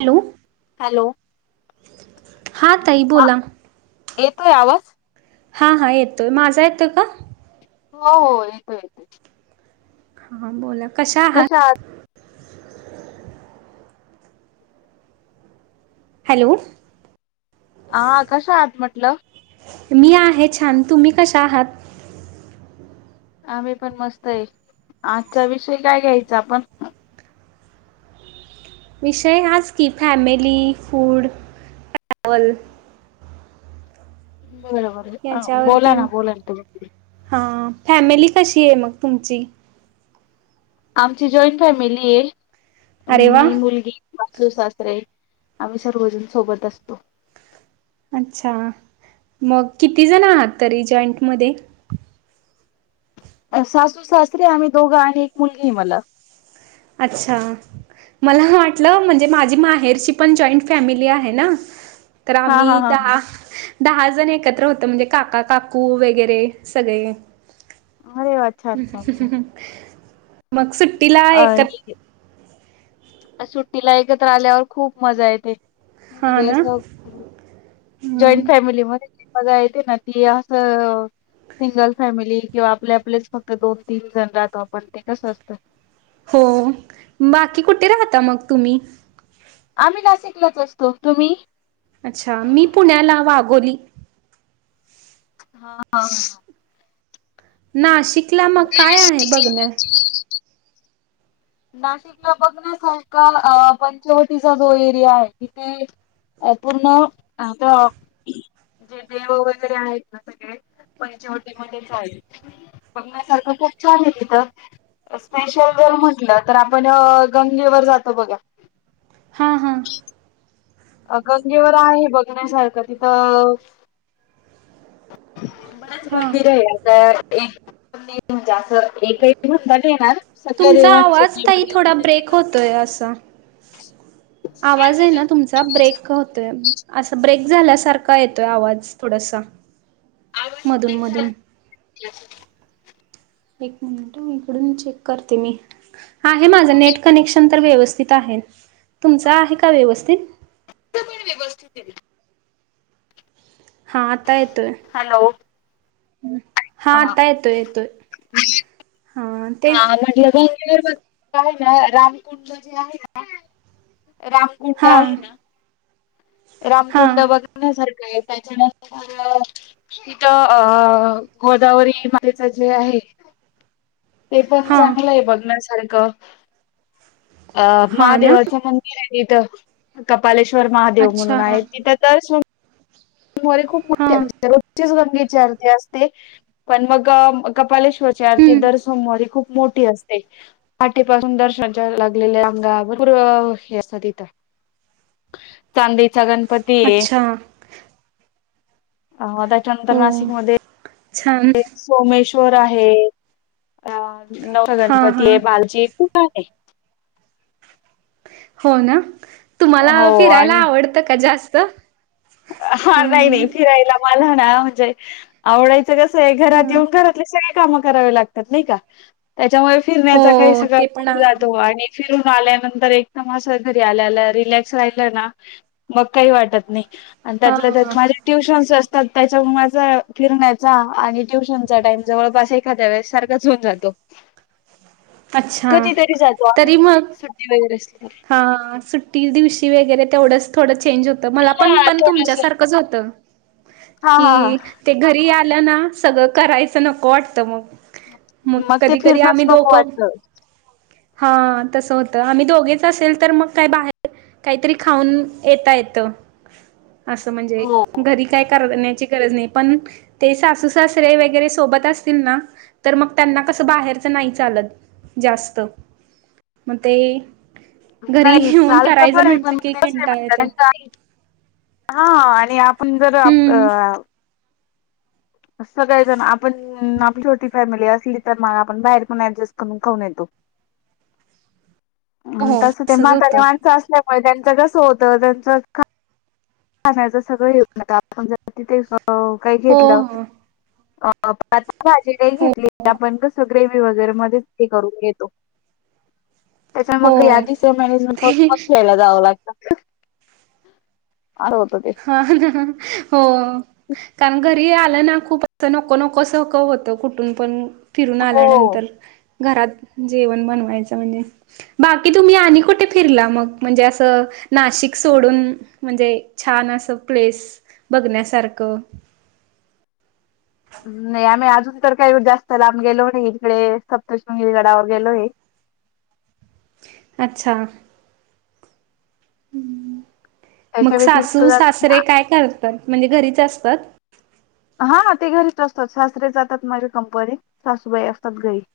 Hello hello. हा ताई हा बोला येतोय आवाज हा हा येतोय माझा येतो का हो हो येतो येतो हा बोला कशा आहात हॅलो हा कस आात म्हटलं मी आहे छान तुम्ही कशा आहात आम्ही पण मस्त आहे आजचा विषय काय घ्यायचा आपण विषय आज की फॅमिली फूड ट्रॅवल बरोबर याच्यावरती बोला ना बोला ना तु हां फॅमिली कशी आहे मग तुमची आमची जॉईंट फॅमिली आहे अरे वा मी मुलगी वासतू सास्रे आम्ही सर्वजण सोबत असतो अच्छा मग किती जण आहात तरी जॉईंट म अ सासू सासरीे आम्ही दोघा आणि एक मुलगी आहे मला अच्छा मला वाटलं म्हणजे माझी माहेरची पण जॉईंट फॅमिली आहे ना तर हा हा आम्ही हा. दहा दहा जण एकत्र होतो म्हणजे काका काकू वगैरे सगळे अरे वा! छान छान छान. मग सुट्टीला एक ह सुट्टीला एकत्र आल्यावर खूप मजा येते. े हा ना [unintelligible] जॉईंट हम्म. फॅमिली मध्ये. बघा येते ना ती असं सिंगल फॅमिली किंवा आपले, आपलेच फक्त दोन- तीन जण राहतो आपण ते कसं असतं. हो. बाकी कुठे राहता मग तुम्ही? आम्ही नाशिकलाच असतो. तुम्ही? अच्छा. मी पुण्याला वागोली. हा ह. नाशिकला ब मग [inaudible] काय आहे बघण्या नाशिकला बघण्या सारख, अ पंचवटीचा जो एरिया आहे तिथे अ पूर्ण आता जे देव वगैरे आहेत ना सगळे, पंच्यावटी मध्येच आहेत. बघण्यासारखं खूप छान आहे तिथं स्पेशल जर म्हटलं, तर आपण गंगेवर. जातो बघा. हा हा. अ गंगेवर आहे बघण्यासारखं तिथं बरंच हां मंदिर आहे. आता एक म्हणजे असं एकही दिवस [inaudible] येणार सकाळी तुमचा [inaudible] आवाज ताई थोडा ब्रेक होतोय असा आवाज आहे ना तुमचा ब्रेक होतोय. असं ब्रेक झाल्यासारखा येतोय, आवाज, थोडासा. आवाज मधून [inaudible] मधून झालं एक मिनिट हं इकडून चेक करते मी. आहे माझं, नेट कनेक्शन तर व्यवस् तुमचा आहे का व्यवस्थित? ते [inaudible] हा, आता येतोय. हॅलो हा. आता, येतोय- येतोय. हा म्हटलं, [inaudible] रामकुंड जे आहे ना, रामकुंड हा आहे ना, हा रामकुंड बघण्यासाठी त्याच्यानंतर तिथ अ गोदावरी माई जे आहे. [inaudible] ते पण हा चांगलंय बघण्यासारखं. अ हा ना. महादेवाचं मं [unintelligible] कपालेश्वर महादेव अच्छा म्हणून आहे तित तर [unintelligible] खूप हा मोटी रोजचीच गंगेची आरती असते, पण मग कपाले [unintelligible] आरती हम्म दर सोमवारी खूप मोटी असते पाहाटे पासून दर्शनाच्या लागलेल्या रांगा भरपूर हे असत तिथं. चांदीचा गणपती हाय. अच्छा अ त्याच्यानंतर हो. नाशिकमध्ये छान [unintelligible] सोमेश्वर आहे. अ [unintelligible] हा हा गणपती आहे [unintelligible] खूप आहे हो ना, तुम्हाला हो आणि फिरायला आवडत का? जास्त. हा नाही, हम्म नाही फिरायला मला ना, म्हणजे आवडायचं कस हाय घरात हम्म. येऊन घरातले सग काम करावी लागतात नाइ का? त्याच्यामुळे फिरण्याचा काही हो सगळा ते पण मूड आहे. जातो, आणि फिरून आल्यानंतर एकदम अस घरी आल्या- आल्या रिलॅक्स राहिलं ना, मग काही वाटत नाही. आणि हा त्यातल्या त्यात माझे ट्युशन्स असतात. त्याच्या त माझा फिरण्याचा आणि ट्युशनचा टाइम जवळपास एखाद्या वेळेस सारखाच होऊन जातो. अच्छा. कधीतरी जातो आम्ही, तरी मग सुट्टी वगैरे अस हा, आ सुट्टी दिवशी वेगेरे तेवढंच थोडंच चेंज होत मला पण. हा पण थोडस तुमच्या सारकच होत हा, हा, की हा ते घरी आ आले ना सगळं करायचं, नको वाटतं मग. मग ते कधी कधी फिरणंच आम्ही नको दोक वाटतं. हा तसं होतं. आम्ही दोगीच तसेल तर मग काय बाहेर काइतरी खाऊन येता येत असं म्हणजे हो. घरी काय [inaudible] गरज नाई पण ते सासू सासरे वैगेरे सोबत असतील ना तर मग त्यांना कस बाहेरच नाही चालत जास्त मते नाई नाई की कंटाळ येतोय. चाळीच [inaudible] हा आणि आपण जर आ हम्म [unintelligible] सगळेजण आपण आपली छोटी फॅमिली असली तर म आपण बाहेर पण ऍडजस्ट करून खाऊन येतो [inaudible] हो हो तस ते तसच होत म्हातारी माणसं असल्यामुळे त्यांचं कसं होतं त्यांच खाण्याच सगळं येऊन आपण जर तिथे अ काही हो घेतलं हो अ [unintelligible] आता भाजी नाही हो घेतली आपण कस ग्रेवी वगैरे मदेच ते करून गेतो त्याच्या हो मग या तिसऱ्या मेनेजमेंट ते खप मग ख्यायला जावं लागत हा हो कारण का [unintelligible] आलं ना खूप अस नको नको सक होत कुठून पण फिरून हो आल्यानंतर घरात जेवण बनवायचं मणजे बाकी तुम्ही आणि कुटे फिरला मग म्हणजे असं नाशिक सोडून म्हणजे छान असं प्लेस बघण्यासारक नाई आमी अजून तर काय जास्त लाब गेलो नाइ इकडे सप्तशृंगी गडावर गेलोय [unintelligible] अच्छा त्याच्या मग व्यतिरिक्त सासू जात- सासरे काय कर म्हणजे घरीच असतत हा ते घरीच असतात सासरे जातात माझे [unintelligible] सासूबाई असतात घरी [inaudible]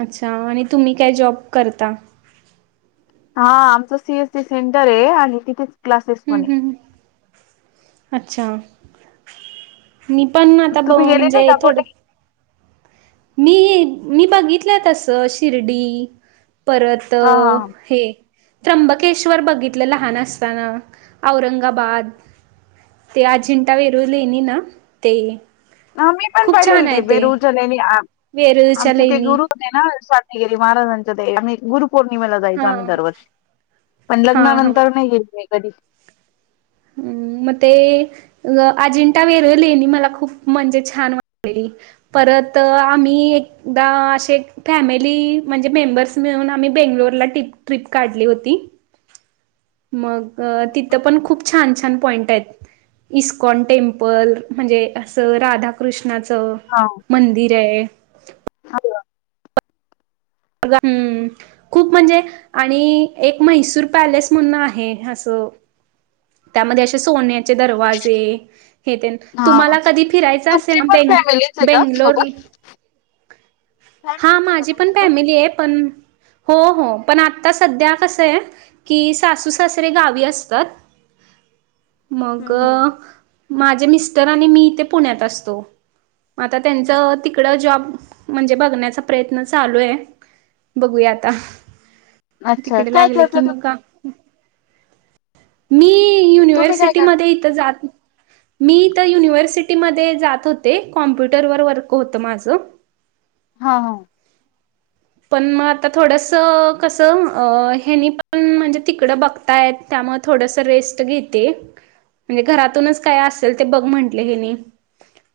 अच्छा आणि तुमी काय जॉब करता हा आमच सी एस सी सेंटरय आणि तिथेच क्लासेस हम्म पणये हम्म अच्छा मी पण आता [unintelligible] तुम्ही गेले म्हणजे नाही का थोड कुठे? [unintelligible] मी बघितलंय तस शिर्डी परत हा हा हे त्र्यंबकेश्वर बगीतलं लहान असतान औरंगाबाद ते अजिंटा वेरूळलेणी ना ते ह मी पण खूप पाहिलेले छान ते आहे वेरूळच्या लेणी वेरूळच्या आमचे ते लेणी गुरु होते ना गेली महाराजांच्या गु पौर्णिमेला जायचो हा आम्ही दरवर्षी पण हा हा लग्नानंतर नाही येल मी कधी ह हम्म मग ते अजिंठा वेरले मला खूप म्हणजे छान वाट पर तरत आम्ही एकदा असे फॅमिली म्हणजे मेंबर्स मिळून आम्ही बेंगलोरला टिरपप काढली होती मग तिथं पण खूप छान छान पॉइंट आहेत इस्कॉन टेमपल म्हणजे असं राधाकृष्ण कृष्णाचं मंदिर आहे अ म् खूप म्हणजे आणि एक म्हैसूर पॅलेस म्हणून आहे असं त्यामध्ये असे सोने द हा तुम्हाला कधी फिराय तुमची असेल पण फॅमिलीच आहे का बेंगलोर सोबत? हा फॅमिलीच आहे का माझी पण तुमची पण हो पण आ सध्या असं आहे की सासू सासरे गावी असतात मग हम्म. माझे मिस्टर आणि मी तेे पुण्यात असतो आता त्यांच तिकड जॉब म्हणजे बघण्याचा प्रयत्न चालू आहे बघूया आता अच्छा तिकडे काय लागले करता की तुम मग का मी तुम्ही काय करता? युनिव्हर्सिटीमध्ये इथं जात मी तर युनिव्हर्सिटीमध्ये जात होते कॉम्प्युटरवर वर्क होत माझं हा हा पण मग आता थोडस कस हेनी पण म्हणजे तिकड बघताय त्यामुळे थोडस रेस्ट घेते म्हणजे घरातूनच काय असेल ते बघ म्हंटले हे नाही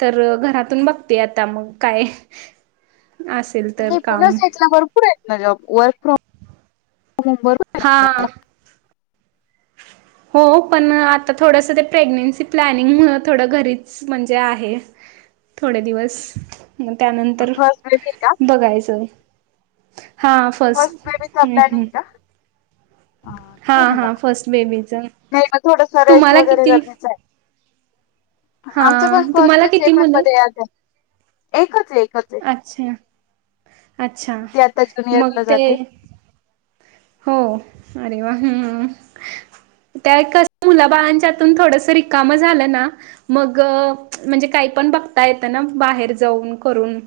तर घरातून बघते आता मग काय असेल तर नाही पुण्या काम साईडला भरपूर ना जॉब वर्क फ्रॉम होम भरपूर हा हो पण आता थोडंस ते प्रेग्नेन्सी प्लॅनिंग थोडं घरीच म्हणजे आहे थोडे दिवस म त्यानंतर फर्स्ट बेबी आहे का? बघायचं हा फर्स्ट फस्ट बेबीचा प्लॅनिंग का? हा छान आहे हा मग. फर्स्ट बेबीच नाही मग थोडंस रेस्ट तुम्हाला वगैरे किती गरजेचं आहे हा आमचं पण पोहचत तुम्हाला ते किती पण मुलं मध्ये एकच एक ते अच्छा अच्छा आता मग जुनियरला ते जाते हो अरे वा हम्म त्यास मुला बाळांच्यातून थोडस रिकाम झालं ना मग म्हणजे काय पण बघता येत ना बाहेर जाऊन करून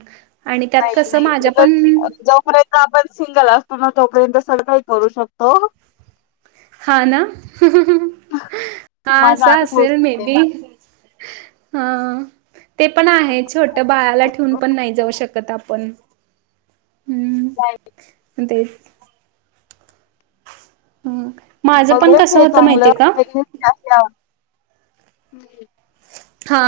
आणि त्यात नाही कसं नाही माझ्या पण उलट जोपर्यंत आपण सिंगल असतो ना तोपर्यंत सगळं काही करू शकतो हा ना हा माझा असं अनुभव असेल मे ते बी हा ते पण आहे छोट बाळाला ठेऊून पण नाही जाऊ शकत आपण का ते माझं बग पण कसं हे होतं चांगलं माहितीय का हा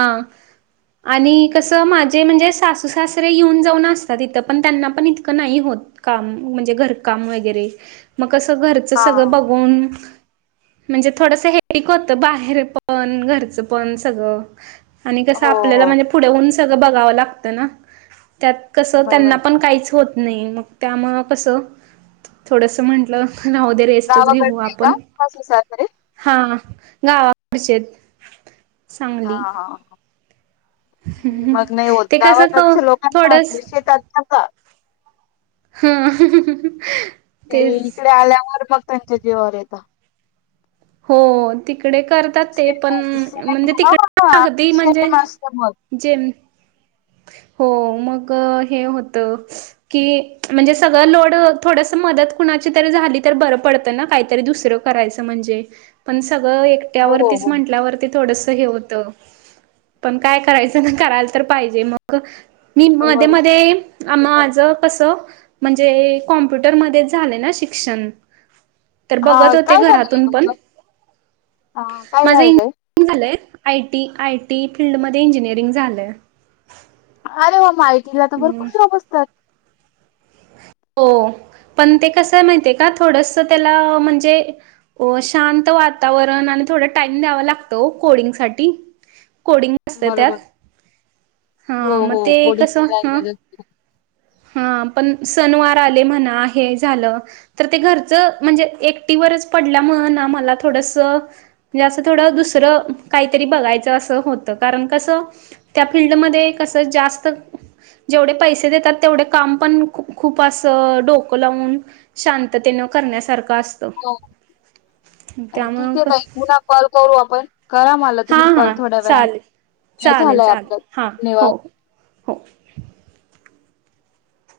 आणि कस माझे म्हणजे सासू सासरे येऊन जाऊन असतात तथं पण त्यांना पण इतकं नाही होत काम म्हणजे घरकाम वगैरे मग असं घरच हा सगळ बघून म्हणजे थोडस हेिक होतं बाहेर पण घरचं पण सगळं आणि कसं हो आपल्याला हो. म्हणजे पुढे होऊन सगळं बघावं लागतं ना त्यात कस बरोबर. त्यांना पण काहीच होत नाही मग त्यामुळं कसं थोडंसं म्हटलं हद्या रेस्टच घेऊ गावाकडची आहे का आपण का सुसारकडे? हा ना आडश हा हा मग नाही होत ते कसं क गावाकडच लोकां थोडस शेतात का हा ते इकडे आल्यावर मग त्यांच्या जीवावर येत हो त तिकडे करतात ते पण सेम म्हणजे सेम तिकडे हा अगदी म्हणजे सेम असत मग. जेम [inaudible] हो मग हे होत की म्हणजे सगळं लोड थोडस मदत होणा तरी झाली तर बरं पडत ना काहीतरी दुसरं करायचं म्हणजे पण सगळं हो एकट्यावरतीच हो. म्हटल्यावरती थोड हे होत पण काय करायचं करायला तर पाहिजे मग निम मध्ये बरोबर मध्ये आम माझ कसं म्हणजे कॉम्प्युटरमध्येध्ये झालं ना शिक्षण तर बघत हा होते काय झालेलं घरातून पण तुमचं? हा काय झाललंय आय टी आय टी फील्डमध्ये इंजिनिअरिंग झालंय अरे वा मायतीला आता हम्म भरपूर सोप असतात हो पण ते कस माहिित आहे का थोडस त्याला म्हणजे शांत वातावरण आणि डाम द्या लातोडंगसाठी कोडिंग असते त्यात बरोबर हो हा मग हो ते कस कोडिंगची ह लँग्वेज असते. हा पण सनवार आले म्हणा झालं तर ते घरच म्हणजेट खरच पडल्या म्ह आमला थोडस म्हणजे असं थोडं दुसरं काहीतरी बघायचं असं होत कारण कस त्या फील्ड मधे कस जास्त जेवढे पैसे देतात तेवढे काम पण खूप डोकं लावून शांततेन करण्यासारखं पास्तव अ ठीक आहे तई पुन्हा कॉल करू आपण करा मला तुम्ही हां कॉल हां थोड्या वेळ चालेल काय चालेल झालंय चालेल आपलं हां धन्यवाद हो हो